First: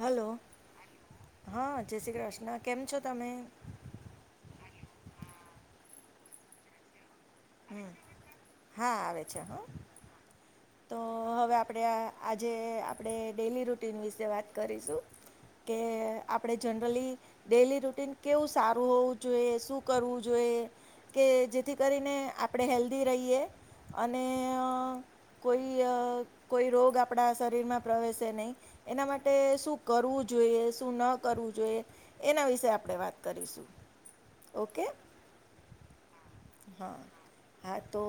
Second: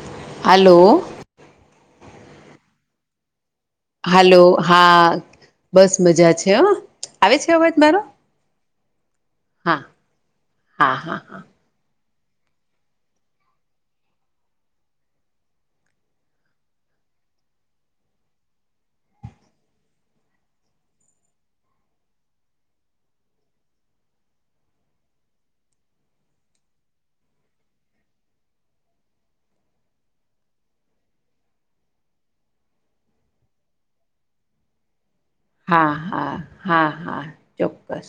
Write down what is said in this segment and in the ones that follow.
Hello hello હા જય શ્રી કૃષ્ણ કેમ છો તમે? હાલલો હા બસ મજા છે આવે છે અવાજ મારો હા આવે છે હ હા હા તો હા હા હવે આપડે આ આજે આપણે ડેલી રૂટીન વિશે વાત કરીશું. કે આપડે જનરલી ડેલી રૂટીન કેવું સારું હોવું જોઈએ શું કરવું જોઈએ કે જેથી કરીને આપણે હેલ્ધી રહીએ. અને કોઈ કોઈ રોગ આપણા શરીરમાં પ્રવેશે નહી એના માટે શું કરવું જોઈએ શું ન કરવું જોઈએ એના વિશે આપણે વાત કરીશું. ઓકે હા હા હા તો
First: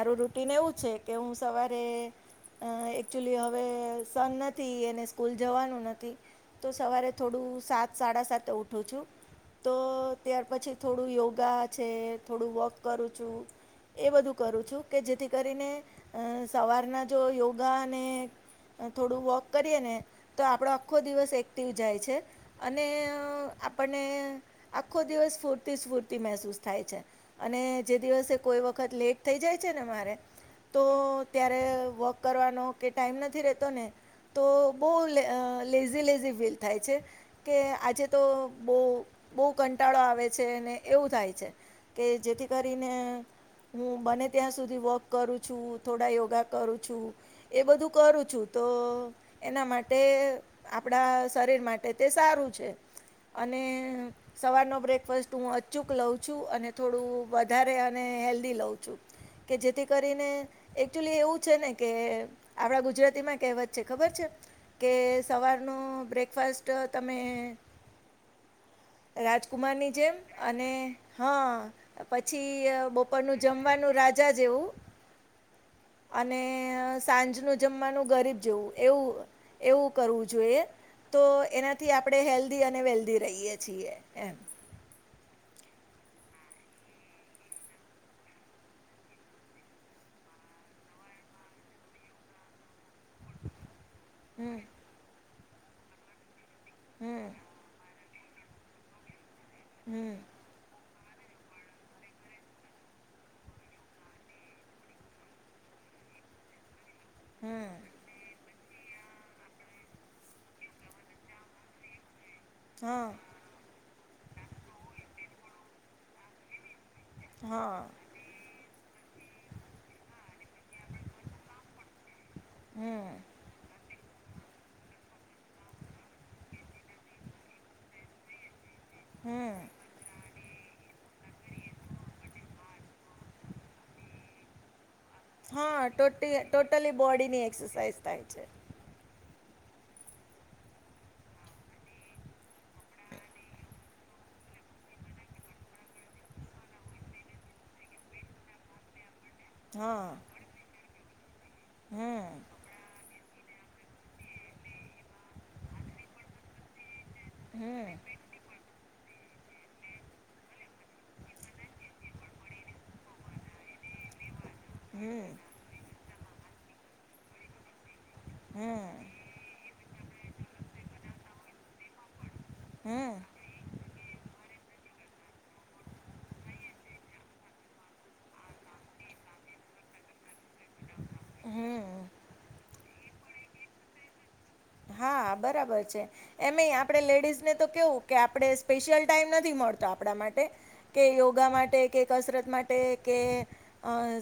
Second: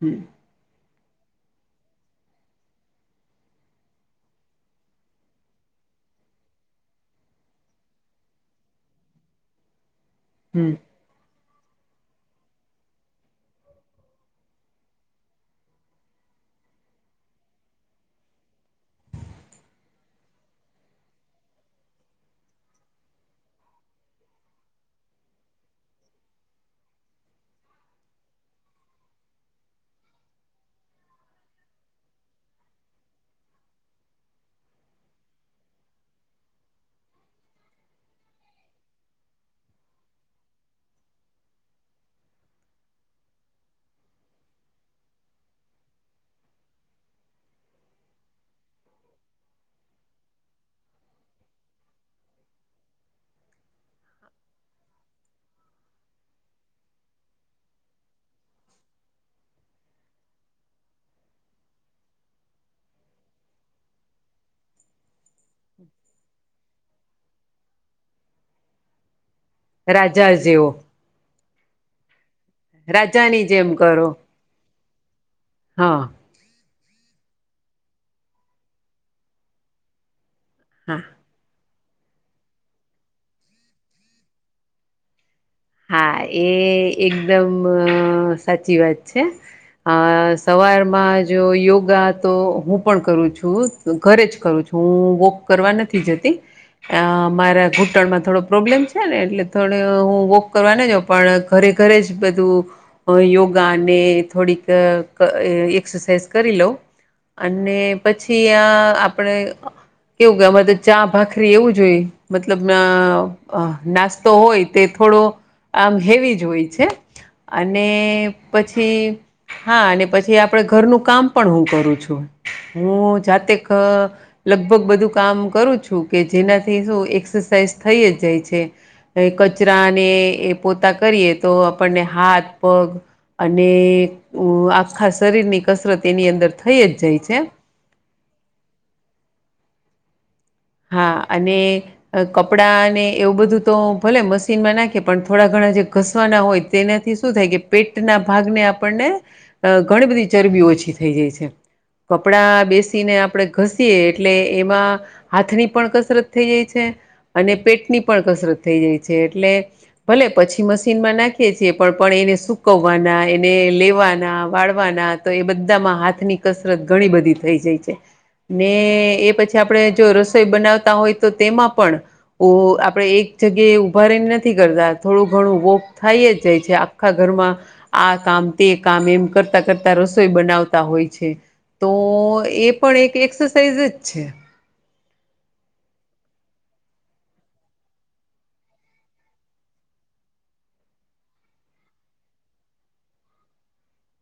હમ રૂટન એવું છે કે હું સવારે અ એકચુલી હવે સન નથી, એને સ્કૂલ જવાનું નથી. તો સવારે થોડું સાત સાડા સાતે ઉઠું છું તો ત્યાર હમ પછી થોડું યોગા છે, થોડું વોક કરું છું. એ બધું કરું છું કે જેથી કરીને સવારના જો યોગાને થોડું વોક કરીએ ને તો આપણો આખો દિવસ એક્ટિવ જાય છે અને આપણને આખો દિવસ સ્ફૂર્તિ સ્ફૂર્તિ મહેસૂસ થાય છે. અને જે દિવસે કોઈ વખત લેટ થઈ જાય છે ને મારે તો ત્યારે વોક કરવાનો કે ટાઈમ નથી રહતો ને તો બઉ લેઝી લેઝી ફીલ થાય છે કે આજે તો બહુ બહુ કંટાળો આવે છે અને એવું થાય છે કે જેથી કરીને હું બને ત્યાં સુધી વોક કરું છું થોડા યોગા કરું છું એ બધું કરું છું. તો એના માટે આપણા શરીર માટે તે સારું છે. અને સવારનો બ્રેકફાસ્ટ હું અચૂક લઉ છું અને થોડું વધારે અને હેલ્ધી લઉં છું. કે જેથી કરીને એકચુલી એવું છે ને કે આપડા ગુજરાતીમાં કેહેવત છે, ખબર છે કે સવારનું બ્રેકફાસ્ટ તમે રાજકુમારની જેમ રાજા અને જેવો હા પછી પછી બપોરનું રાજાની જેમ જમવાનું કરો રાજા જેવું હા અને સાંજનું જમવાનું ગરીબ જવું એવું એવું કરવું જોઈએ હા તો એના થી આપણે હેલ્ધી અને વેલ્ધી રહીય છીએ એમ હા એ એકદમ સાચી વાત છે અ સવારમાં જો યોગા તો હું પણ કરું છું ઘરે જ હમ કરું છું હું વોક કરવા નથી જતી હમ મારા અ ઘૂંટણમાં થોડો પ્રોબ્લેમ છે ને એટલે થોડ હમ હું વોક કરવાને પણ ઘરે ઘરે જ બધું યોગાને થોડીક એરસાઝ કરી લો હમ અને પછી ત્યાં આપડે કેવું કે અમારે તો ચા ભાખરી એવું જોઈએ મતલબ હા અ નાસ્તો હોય તે થોડો આમ હેવી જ હોય છે અને હા પછી હા અને પછી આપ આપડ ઘરનું કામ પણ હું કરું છું હમ હું જાતેક લગભગ બધું કામ કરું છું કે જેનાથી શું એક્સરસાઇઝ થઈ જ જાય છે કચરા હમ ને પોતા કરી તો આપણને હાથ પગ અને આખા શરીર ની હા કસરત એની ટોટી અંદર થઈ ટોટલી જ જાય છે બોડીની એક્સરસાઇઝ થાય છે હા અને કપડા અને એવું બધું તો ભલે મશીનમાં નાખે પણ થોડા ઘણા આપ જે ઘસવાના હોય તેનાથી શું થાય કે પેટના ભાગને આપણને અ હા ઘણી બધી ચરબીઓ ઓછી થઈ જાય છે હમ કપડા બેસીને આપણેે ઘસીએ એટલે એમાં હાથની પણ કસરત થઈ જાય છે અને પેટ ની હમ પણ કસરત થઈ જાય છે એટલે ભલે પછી મશીનમાં નાખીએ છીએ પણ એને સુકવવાના એને લેવાના વાળવાના હમ તો એ બધામાં હાથ ની કસરત ઘણી બધી થઈ જાય છે હમ ને એ પછી આપણે જો રસોઈ બનાવતા હોય તો તેમાં પણ ઓ હમ આપડે એક હમ જગ્યાએ ઉભા રહીને નથી નથી કરતા થોડું ઘણું વોક થાય જ જાય છે આખા ઘરમાં આ કામ તે કામ એમ કર કરતા રસોઈ બનાવતા હોય છે તો હમ એ પણ એક એક્સરસાઇઝ જ છે હા બરાબર છે એમય આપણેે લેડીઝને તો કેવું કે આપડણે સ્પેશિયલ ટાઈમ નથી મળતો આપડા માટે યોગા માટે કસરત માટે કે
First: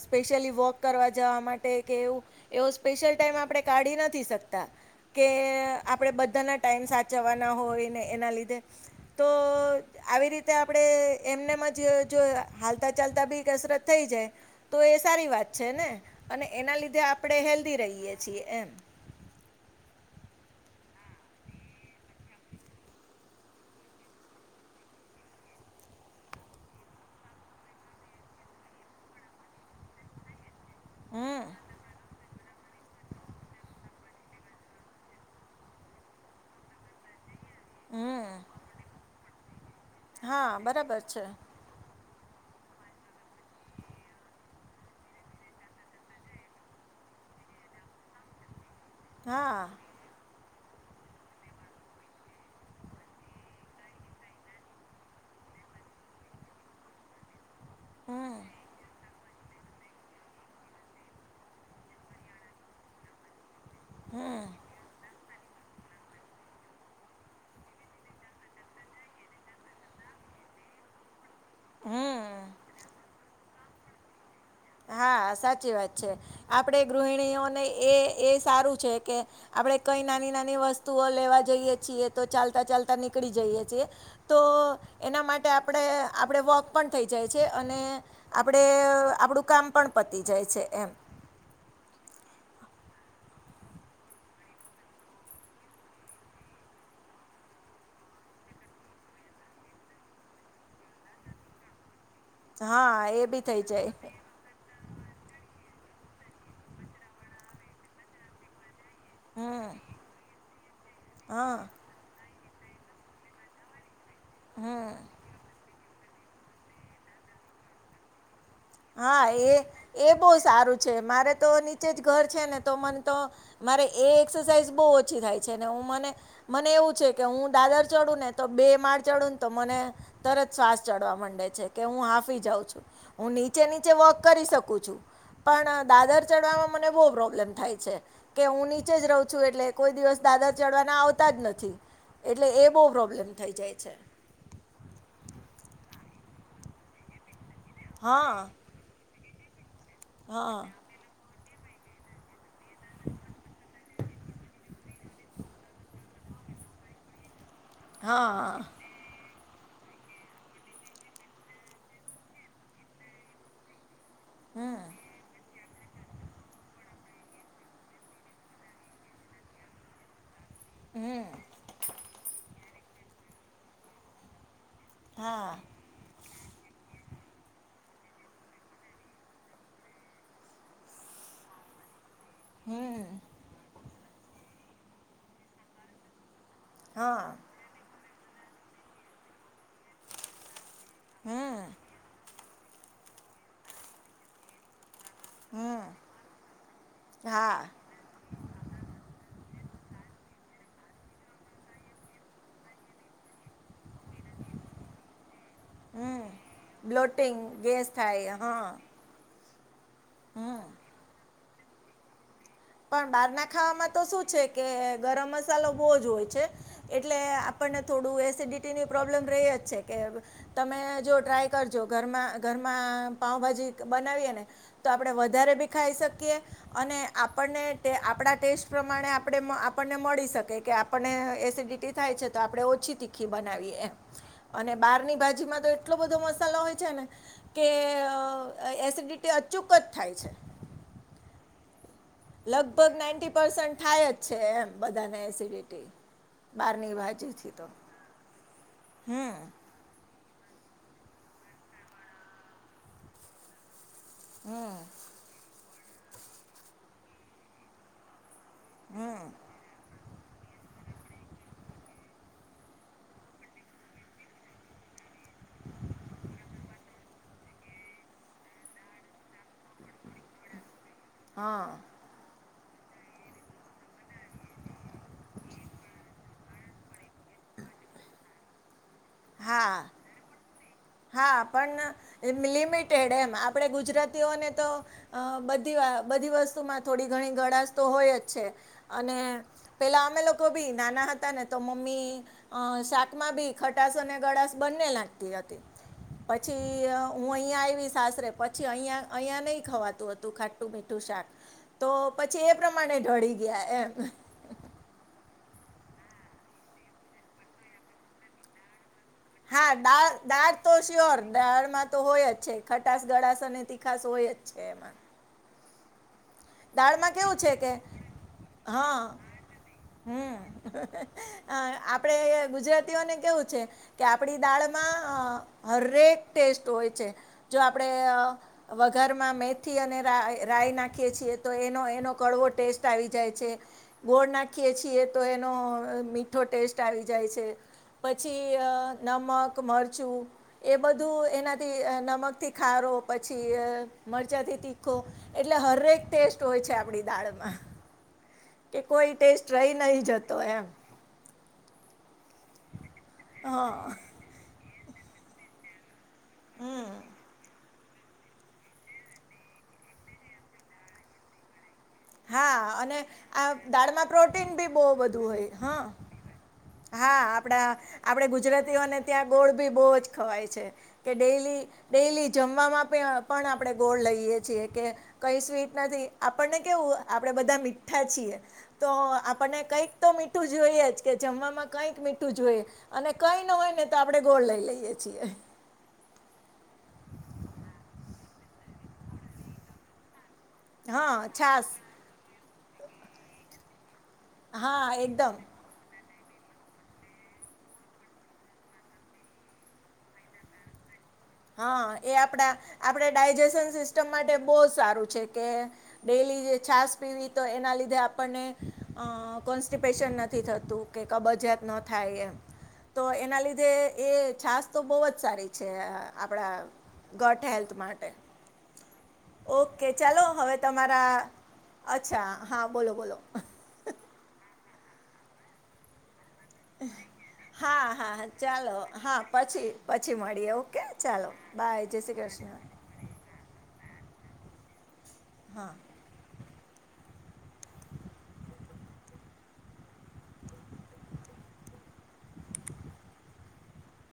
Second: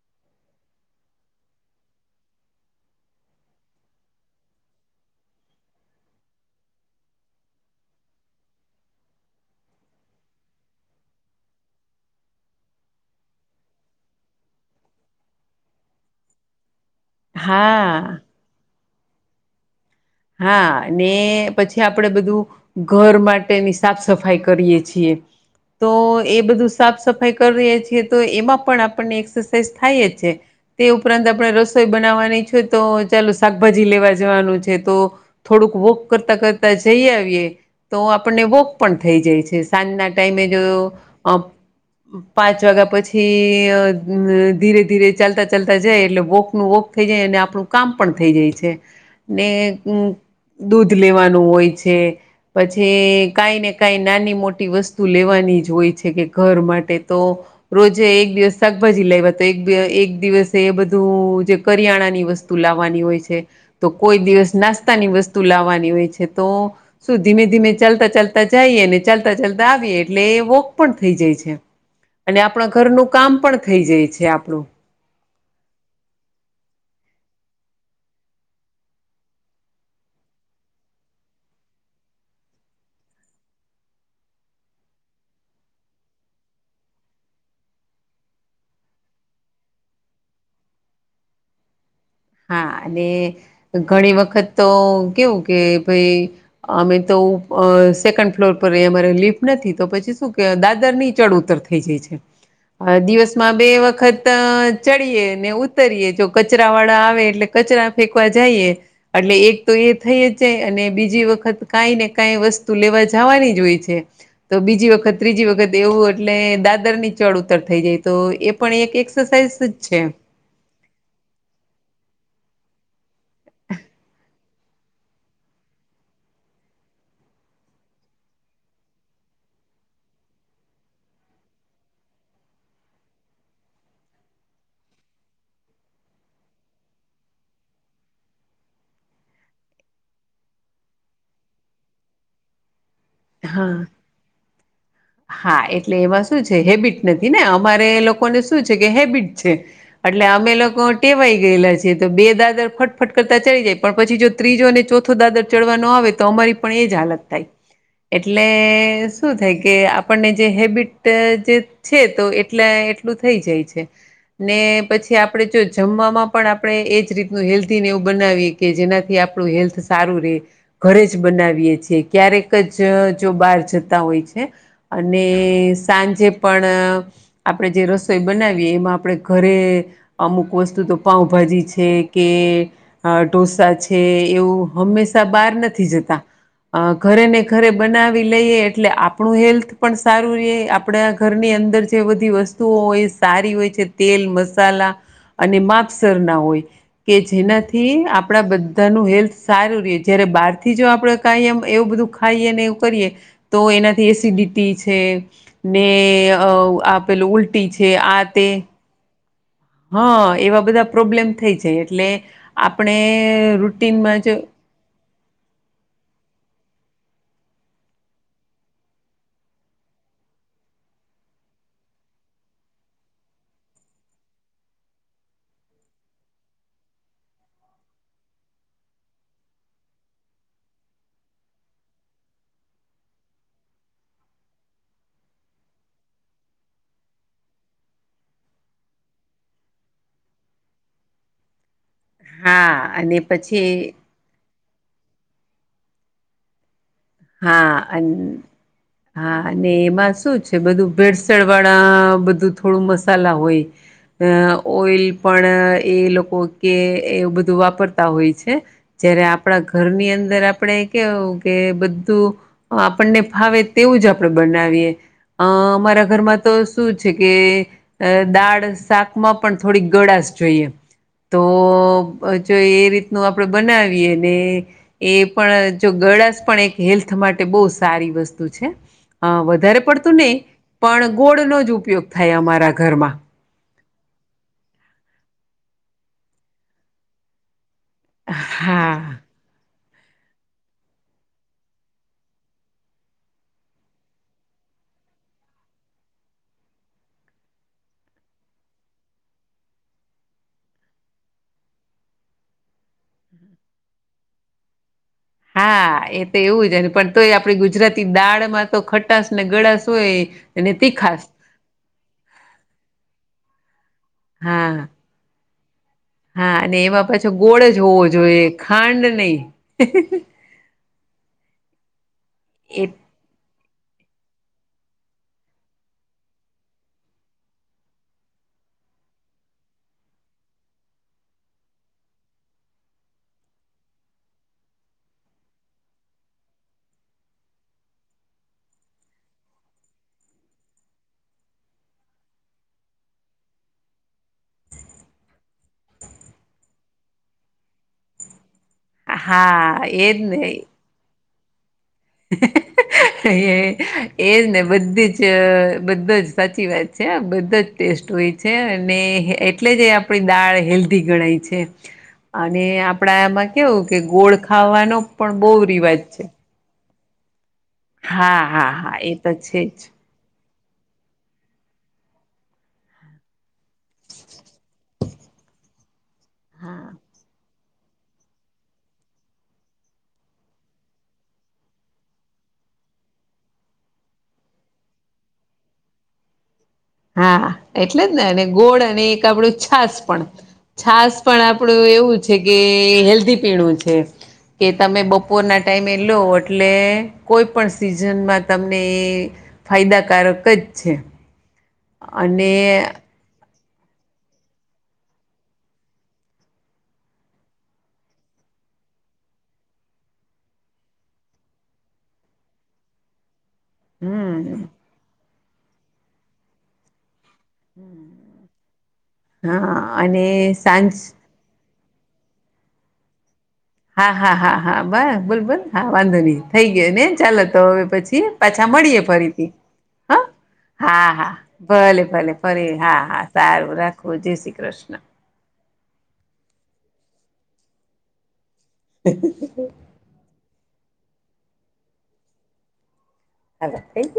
સ્પેશ્યલ વોક કરવા જવા માટે કે એવું એવો સ્પેશિલ ટાઈમ આપણે કાઢી નથી શકતા કે આપણે બધાના ટાઈમ સાચવાના હોય ને એના લીધે તો આવી રીતે આપણે આપણે એમનેમાં જ જો હાલતા ચાલતા બી કસરત થઈ જાય તો એ સારી વાત છે ને અને એના લીધે આપણે હેલ્ધી રહીએ હા છીએ એમ હા ને પછી આપણેે બધું ઘર માટેની સાફ સફાઈ કરીએ છીએ તો એ બધું સાફ સફાઈ કરીએ છીએ તો એમાં પણ આપણને એક્સરસાઇઝ થાય છે તે ઉપરાંત હમ આપડણે રસોઈ બનાવવાની છે તો ચાલો શાકભાજી લેવા જવાનું છે તો થોડુંક વોક કરતા કરતા જઈ આવીએ તો હમ આપણને વોક પણ થઈ જાય છે સાંજના ટાઈમે હા જો બરાબર છે અ પાંચ વાગ્યા પછી અ ધીરે ધીરે ચાલતા ચાલતા જાય એટલે વોકનું વક થઈ જાય અને આપણું કામ પણ થઈ જાય છે ને હા દૂધ લેવાનું હોય છે પછી કઈ ને કઈ નાની મોટી વસ્તુ લેવાની જ હોય છે કે ઘર માટે તો રોજે એક હમ દિવસ શાકભાજી લાયવા તો એક એક દિવસે એ બધું જે કરિયાણાની વસ્તુ લાવવાની હોય છે તો કોઈ દિવસ નાસ્તાની વસ્તુ લાવવાની હોય છે તો શું ધીમે ધીમે ચાલતા ચાલતા જઈએ અને ચાલતા ચાલતા આવીએ એટલે વોક પણ થઈ જાય છે, અને હમ આપણા ઘરનું કામ પણ થઈ જાય છે, આપણું હા. સાચી વાત છે, આપણે ગૃહિણીઓને એ એ સારું છે, કે આપડણે કઈ નાની નાની વસ્તુઓ લેવા જઈએ છીએ તો ચાલતા ચાલતા નીકળી જઈએ છીએ તો એના માટે આપડે આપડે વોક પણ થઈ જાય છે, અને આપણે આપણું કામ પણ પતી જાય છે, એમ. હા અને ઘણી વખત તો કેવું કે ભાઈ અમે તો અ સેકન્ડ ફ્લોર પર અમારે લિફ્ટ નથી તો પછી શું કેહ દાદર ની ચડ ઉતર થઈ જાય છે. હા એ બી દિવસમાં થઈ બે જાય વખત ચડીએ ને ઉતરીએ જો કચરા વાળા આવે એટલે કચરા ફેંકવા જઈએ એટલે એક હમ તો એ થઈ જ જાય અને બીજી વખત હા કાઈ ને કાઈ વસ તું લેવા જાવાની જ હોય છે, તો હમ બીજી વખત ત્રીજી વખત એવું એટલે દાદર ની ચળ ઉતર થઈ જાય તો એ પણ એક હા એ એક્સરસાઇઝ જ છે એ બહુ સારું છે, મારે તો નીચે જ ઘર છે ને તો મને તો મારે એ એક્સરસાઇઝ બહુ ઓછી થાય છે, ને હું મને મને એવું છે કે હું દાદર ચડું ને તો બે માળ ચડું ને તો મને તરત શ્વાસ ચડવા માંડે છે કે હું હાફી જઉ છું હું ની ચે નીચે વોક કરી શકું છું, પણ દાદર ચડવામાં મને બહુ પ્રોબ્લેમ થાય છે કે હું નીચે જ રહઉું છું, એટલે કોઈ દિવસ દાદર ચડવાના આવતા જ નથી એટલે એ બહુ પ્રોબ્લેમ થઈ જાય હા છે. હા એટલે એમાં શું છે, હેબિટ નથી ને અમારે લોકોને હા શું છે કે હેબિટ છે એટલે અમે હા લોકો ટેવાય ગયેલા છે તો બે દાદર ફટફટ કરતા ચડી જાય પણ પછી જો ત્રીજો અને ચોથો દાદર ચડવાનો આવે તો અમ રે પણ એ જ હાલત થાય હા એટલે હા શું થાય કે આ પણને જે હેબિટ જે છે, તો એટલા એટલું થઈ જાય છે ને પછી આપડે જો જમવામાં પણ આપણે એજ રીતનું હેલ્ધી ને એવું બનાવીએ કે જેનાથી આપણું હેલ્થ સારું રે ઘરે જ હમ બનાવીએ છીએ ક્યારેક જ જો બહાર જતા હોય છે, અને હા સાંજે પણ આપણેે જે રસોઈ બનાવીએ એમાં આપણે ઘરે અમુક વસ્તુ તો પાઉ ભા જી છે, કે હમ ઢોસા છે, એવું હંમેશા બહાર નથી જતા અ ઘરે હા ને ઘરે બનાવી લઈએ એટલે આપણું હેલ્થ પણ સારું રે આ આપણા ઘરની હમ અંદર જે બધી વસ્તુઓ હોય એ સારી હોય છે, તેલ મસાલા અને હમ માપસર ના હોય કે હા જેનાથી આપણા બધાનું હેલ્થ સારું રે જયારે બહારથી જો આપણેે કાઈ એમ એવું બધું ખાઈએ ને એવું કરીએ તો એનાથી એસિડિ ટી છે ને હમ અ આપેલું બ્લોટિંગ ઉલટી છે, ગેસ આ થાય તે હા હા હમ એવા બધા પ્રોબ્લેમ થઈ જાય એટલે આપણે પણ બહારના ખાવામાં તો રુટીનમાં શું જ છે કે ગરમ મસાલો બહુ જ હોય છે, એટલે આપણને થોડું એસિડિટીની પ્રોબ્લેમ રેય જ છે કે એમ તમે જો ટ્રાય કરજો ઘરમાં ઘરમાં પાઉભાજી બનાવીએ ને તો આપ પણે વધારે બી ખાઈ શકીએ અને આપ પણને આપણા ટેસ્ટ પ્રમાણે આપણે આપણને મળી શકે કે આપણને એસિડિટી થાય છે તો તો આપડે ઓછી તીખી બનાવીએ એમ અને બારની ભાજીમાં તો એટલો બધો મસાલો હોય છે ને કે અ એસિડિટી અચૂક જ થાય છે. હા લગભગ અને નાઈટી પછી પસૅટ થાય જ છે એમ બધા એસિડિટી બાર હા અન હા હમ અને એમાં શું જ બધું ભેળસણ વાળા બધું થોડું મસાલા હોય અ ઓઈલ પણ એ લોકો કે એ બધું વાપરતા હોય છે, જયારે આપણા ઘરની અંદર આપણેે કેવું કે બ તો આપણને ફાવે તેવું જ આપણે બનાવીએ. અ અમારા ઘરમાં તો શું છે કે, અ દાળ શાકમાં પણ થોડીક ગળા જોઈએ તો હા જો એ રીતનું આપડે બનાવીએ ને એ પણ જો ગળાશ પણ એક હેલ્થ માટે બહુ સારી વસ્તુ છે. અ વધારે હા પડતું નહી પણ હા ગોળનો જ ઉપયોગ પણ થાય અમારા લિમિટેડ ઘરમાં. એમ. આપડે ગુ ગુજરાતીઓને તો અ બધી વા બધી વસ્તુમાં થોડી ઘણી ગળાશ તો હોય જ છે. અને હા પેલા અમે લોકો બી નાના હતા ને તો મમ્મી અ શાકમાં બી ખટાસ અને ગળાશ બન ને લાગતી હતી. પછી હું અહીંયા આઇવી સાસરે, પછી અહીંયા અહીંયા નહીં ખાવાતું હતું ખાટું મીઠું શાક. તો પછી એ પ્રમાણે ઢળી ગયા એમ. હા એ તો એવું જ ને પણ તોય આપડી ગુજરાતી દાળમાં તો ખટ હા દાળ દાળ તો સ્યોર. દાળમાં તો હોય જ છે. ખ ખટાસ ગળાશ અને તીખાસ હોય જ છે હા એમાં. હા અને એમાં દાળમાં પાછો કેવું છે ગોળ કે જ હોવો જોઈએ ખાંડ હા નહી. હમ અ આપડે એ ગુજરાતીઓને કેવું છે કે આપડી દાળમાં હરેક ટેસ્ટ હોય છે. જો આપણેે વઘારમાં મેથી અને રા રાય નાખીએ છીએ, તો એનો એનો કડવો ટેસ્ટ આવી જાય છે. ગોળ નાખીએ છીએ તો એનો મીઠો ટેસ્ટ આવી જાય છે. પછી નમક, મરચું એ બધું એનાથી નમકથી ખારો પછી મરચાથી તીખો. એટલે હરેક ટેસ્ટ હોય છે આપડી દાળમાં. કે કોઈ ટેસ્ટ રહી હા નહ એજ જતો ને એમ. એ હા એ જ ને બધી જ અ બધ જ સાચી વાત છે. આ બધા જ ટેસ્ટ હોય છે અને એટલે જ એ આપણી દાળ હેલ્ધી ગણાય છે. અને હા આપડા આ એમાં કેવું કે, દાળમાં ગોળ પ્રોટીન બી બહુ ખાવાનો બધું પણ હોય બવ હા રિવાજ છે. હા આપડા આપડે હા હા ગુજરાતીઓને હા એ ત્યાં તો ગોળ છે બી બવ જ ખવાય છે. કે ડેલી ડેલી જમવામાં પે પણ આપણે ગોળ લઈએ છીએ. કે કઈ સ્વીટ નથી આપણને કેવું આપડે બધા મીઠા છીએ. તો, આપને કઈક તો મીઠું જોઈએ જ. કે જમવામાં કઈક મીઠું જોઈએ અને કઈ ન હોય ને તો આપણે ગોળ લઈ લઈએ છીએ. [inaudible] હા એટલે જ ને અને ગોળ અને એક આપણું છાસ પણ. છાસ હા પણ છાસ આપણું એવું છે કે એ હેલ્ધી પીણું છે. કે હા તમે એકદમ બપોરના ટાઈમે લો એટલે કોઈ પણ સિઝનમાં તમને એ ફાયદાકારક જ છે. હા એ આપડા અને આપડે ડાયજેશન સિસ્ટમ માટે બહુ જ સારું છે. કે ડેલી જે છાસ પીવી, તો એના લીધે આપણને અ કોન્સ્ટિપેશન નથી થતું, કે કબજયાત ન થાય એમ. તો એના લીધે જે એ છાસ હમ તો બહુ જ સારી છે આપડા ગટ હેલ્થ માટે. હા ઓકે. ચાલો અને હવે સાંજ તમારા અચ્છા, હા બોલો બોલો. હા હા હા હા બ બોલ બોલ હા વાંધો નહી. થઈ ગયોને. ચાલો તો. હા હવે હા પછી હા પાછા ચાલો મળીએ હા ફરીથી પછી હ. પછી મળીએ ઓકે હા ચાલો હા. બાય જય ભલે શ્રી ભલે. કૃષ્ણ ફરી હા હા સારું રાખો. જય શ્રી કૃષ્ણ. હા [unintelligible] હ થેન્ક યુ